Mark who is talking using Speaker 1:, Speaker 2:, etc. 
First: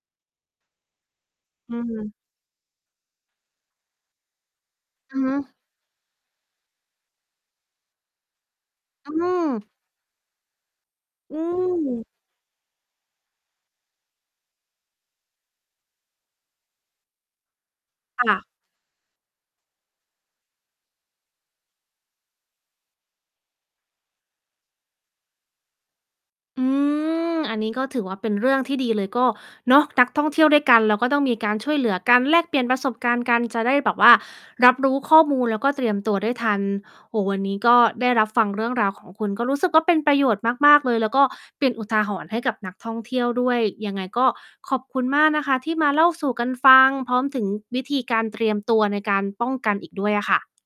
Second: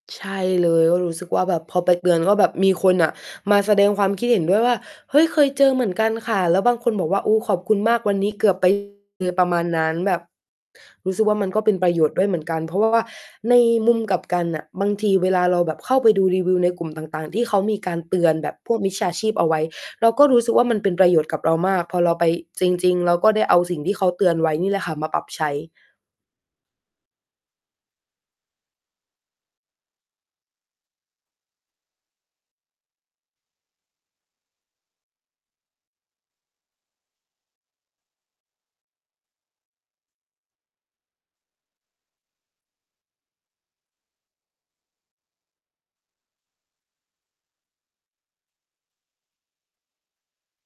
Speaker 1: ใช่เลย ก็รู้สึกว่าแบบ
Speaker 2: อ
Speaker 1: พ
Speaker 2: ื
Speaker 1: อไปเตื
Speaker 2: ม
Speaker 1: อน ก็แบบมีคนน่ะมาแสดงความคิดเห็นด้วยว่า
Speaker 2: อ
Speaker 1: "เฮ
Speaker 2: ะ
Speaker 1: ้ย
Speaker 2: ฮ
Speaker 1: เคย
Speaker 2: ะ
Speaker 1: เจอเหมือนกันค่ะ" แล้วบางคนบอกว่า "โอ้ ขอบคุณมาก วันนี้เกือบ ไป"
Speaker 2: อื้อ
Speaker 1: ค
Speaker 2: ฮ
Speaker 1: ื
Speaker 2: ื
Speaker 1: อประมา
Speaker 2: อ
Speaker 1: ณนั้น แบบรู้สึกว่
Speaker 2: อื
Speaker 1: ามันก็เป็นประโย
Speaker 2: ม
Speaker 1: ชน์ด้วยเหมือนกัน เพราะ ว่า ว่าในมุมกลับกันน่ะ บางทีเวลาเราแบบเข้าไปดูรีวิวในกลุ่มต่าง ๆ ที่เขามีการเต
Speaker 2: ค
Speaker 1: ือ
Speaker 2: ่
Speaker 1: น
Speaker 2: ะ
Speaker 1: แบบพวกมิจฉาชีพเอาไว้ เราก็รู้สึกว่ามันเป็นประโยชน์กับเรามาก พอเราไป จริง ๆ เราก็ได้เอาสิ่งที่เขาเตือนไว้นี่แหละค่ะ มาปรับใช้
Speaker 2: อืม อันนี้ก็ถือว่าเป็นเรื่องที่ดีเลย ก็เนาะ นักท่องเที่ยวด้วยกัน เราก็ต้องมีการช่วยเหลือกัน แลกเปลี่ยนประสบการณ์กัน จะได้แบบว่ารับรู้ข้อมูล แล้วก็เตรียมตัวได้ทัน โอ้โฮ วันนี้ก็ได้รับฟังเรื่องราวของคุณ ก็รู้สึกว่าเป็นประโยชน์มาก ๆ เลย แล้วก็เป็นอุทาหรณ์ให้กับนักท่องเที่ยวด้วย ยังไงก็ขอบคุณมากนะคะ ที่มาเล่าสู่กันฟัง พร้อมถึงวิธีการเตรียมตัวในการป้องกันอีกด้วยอะค่ะ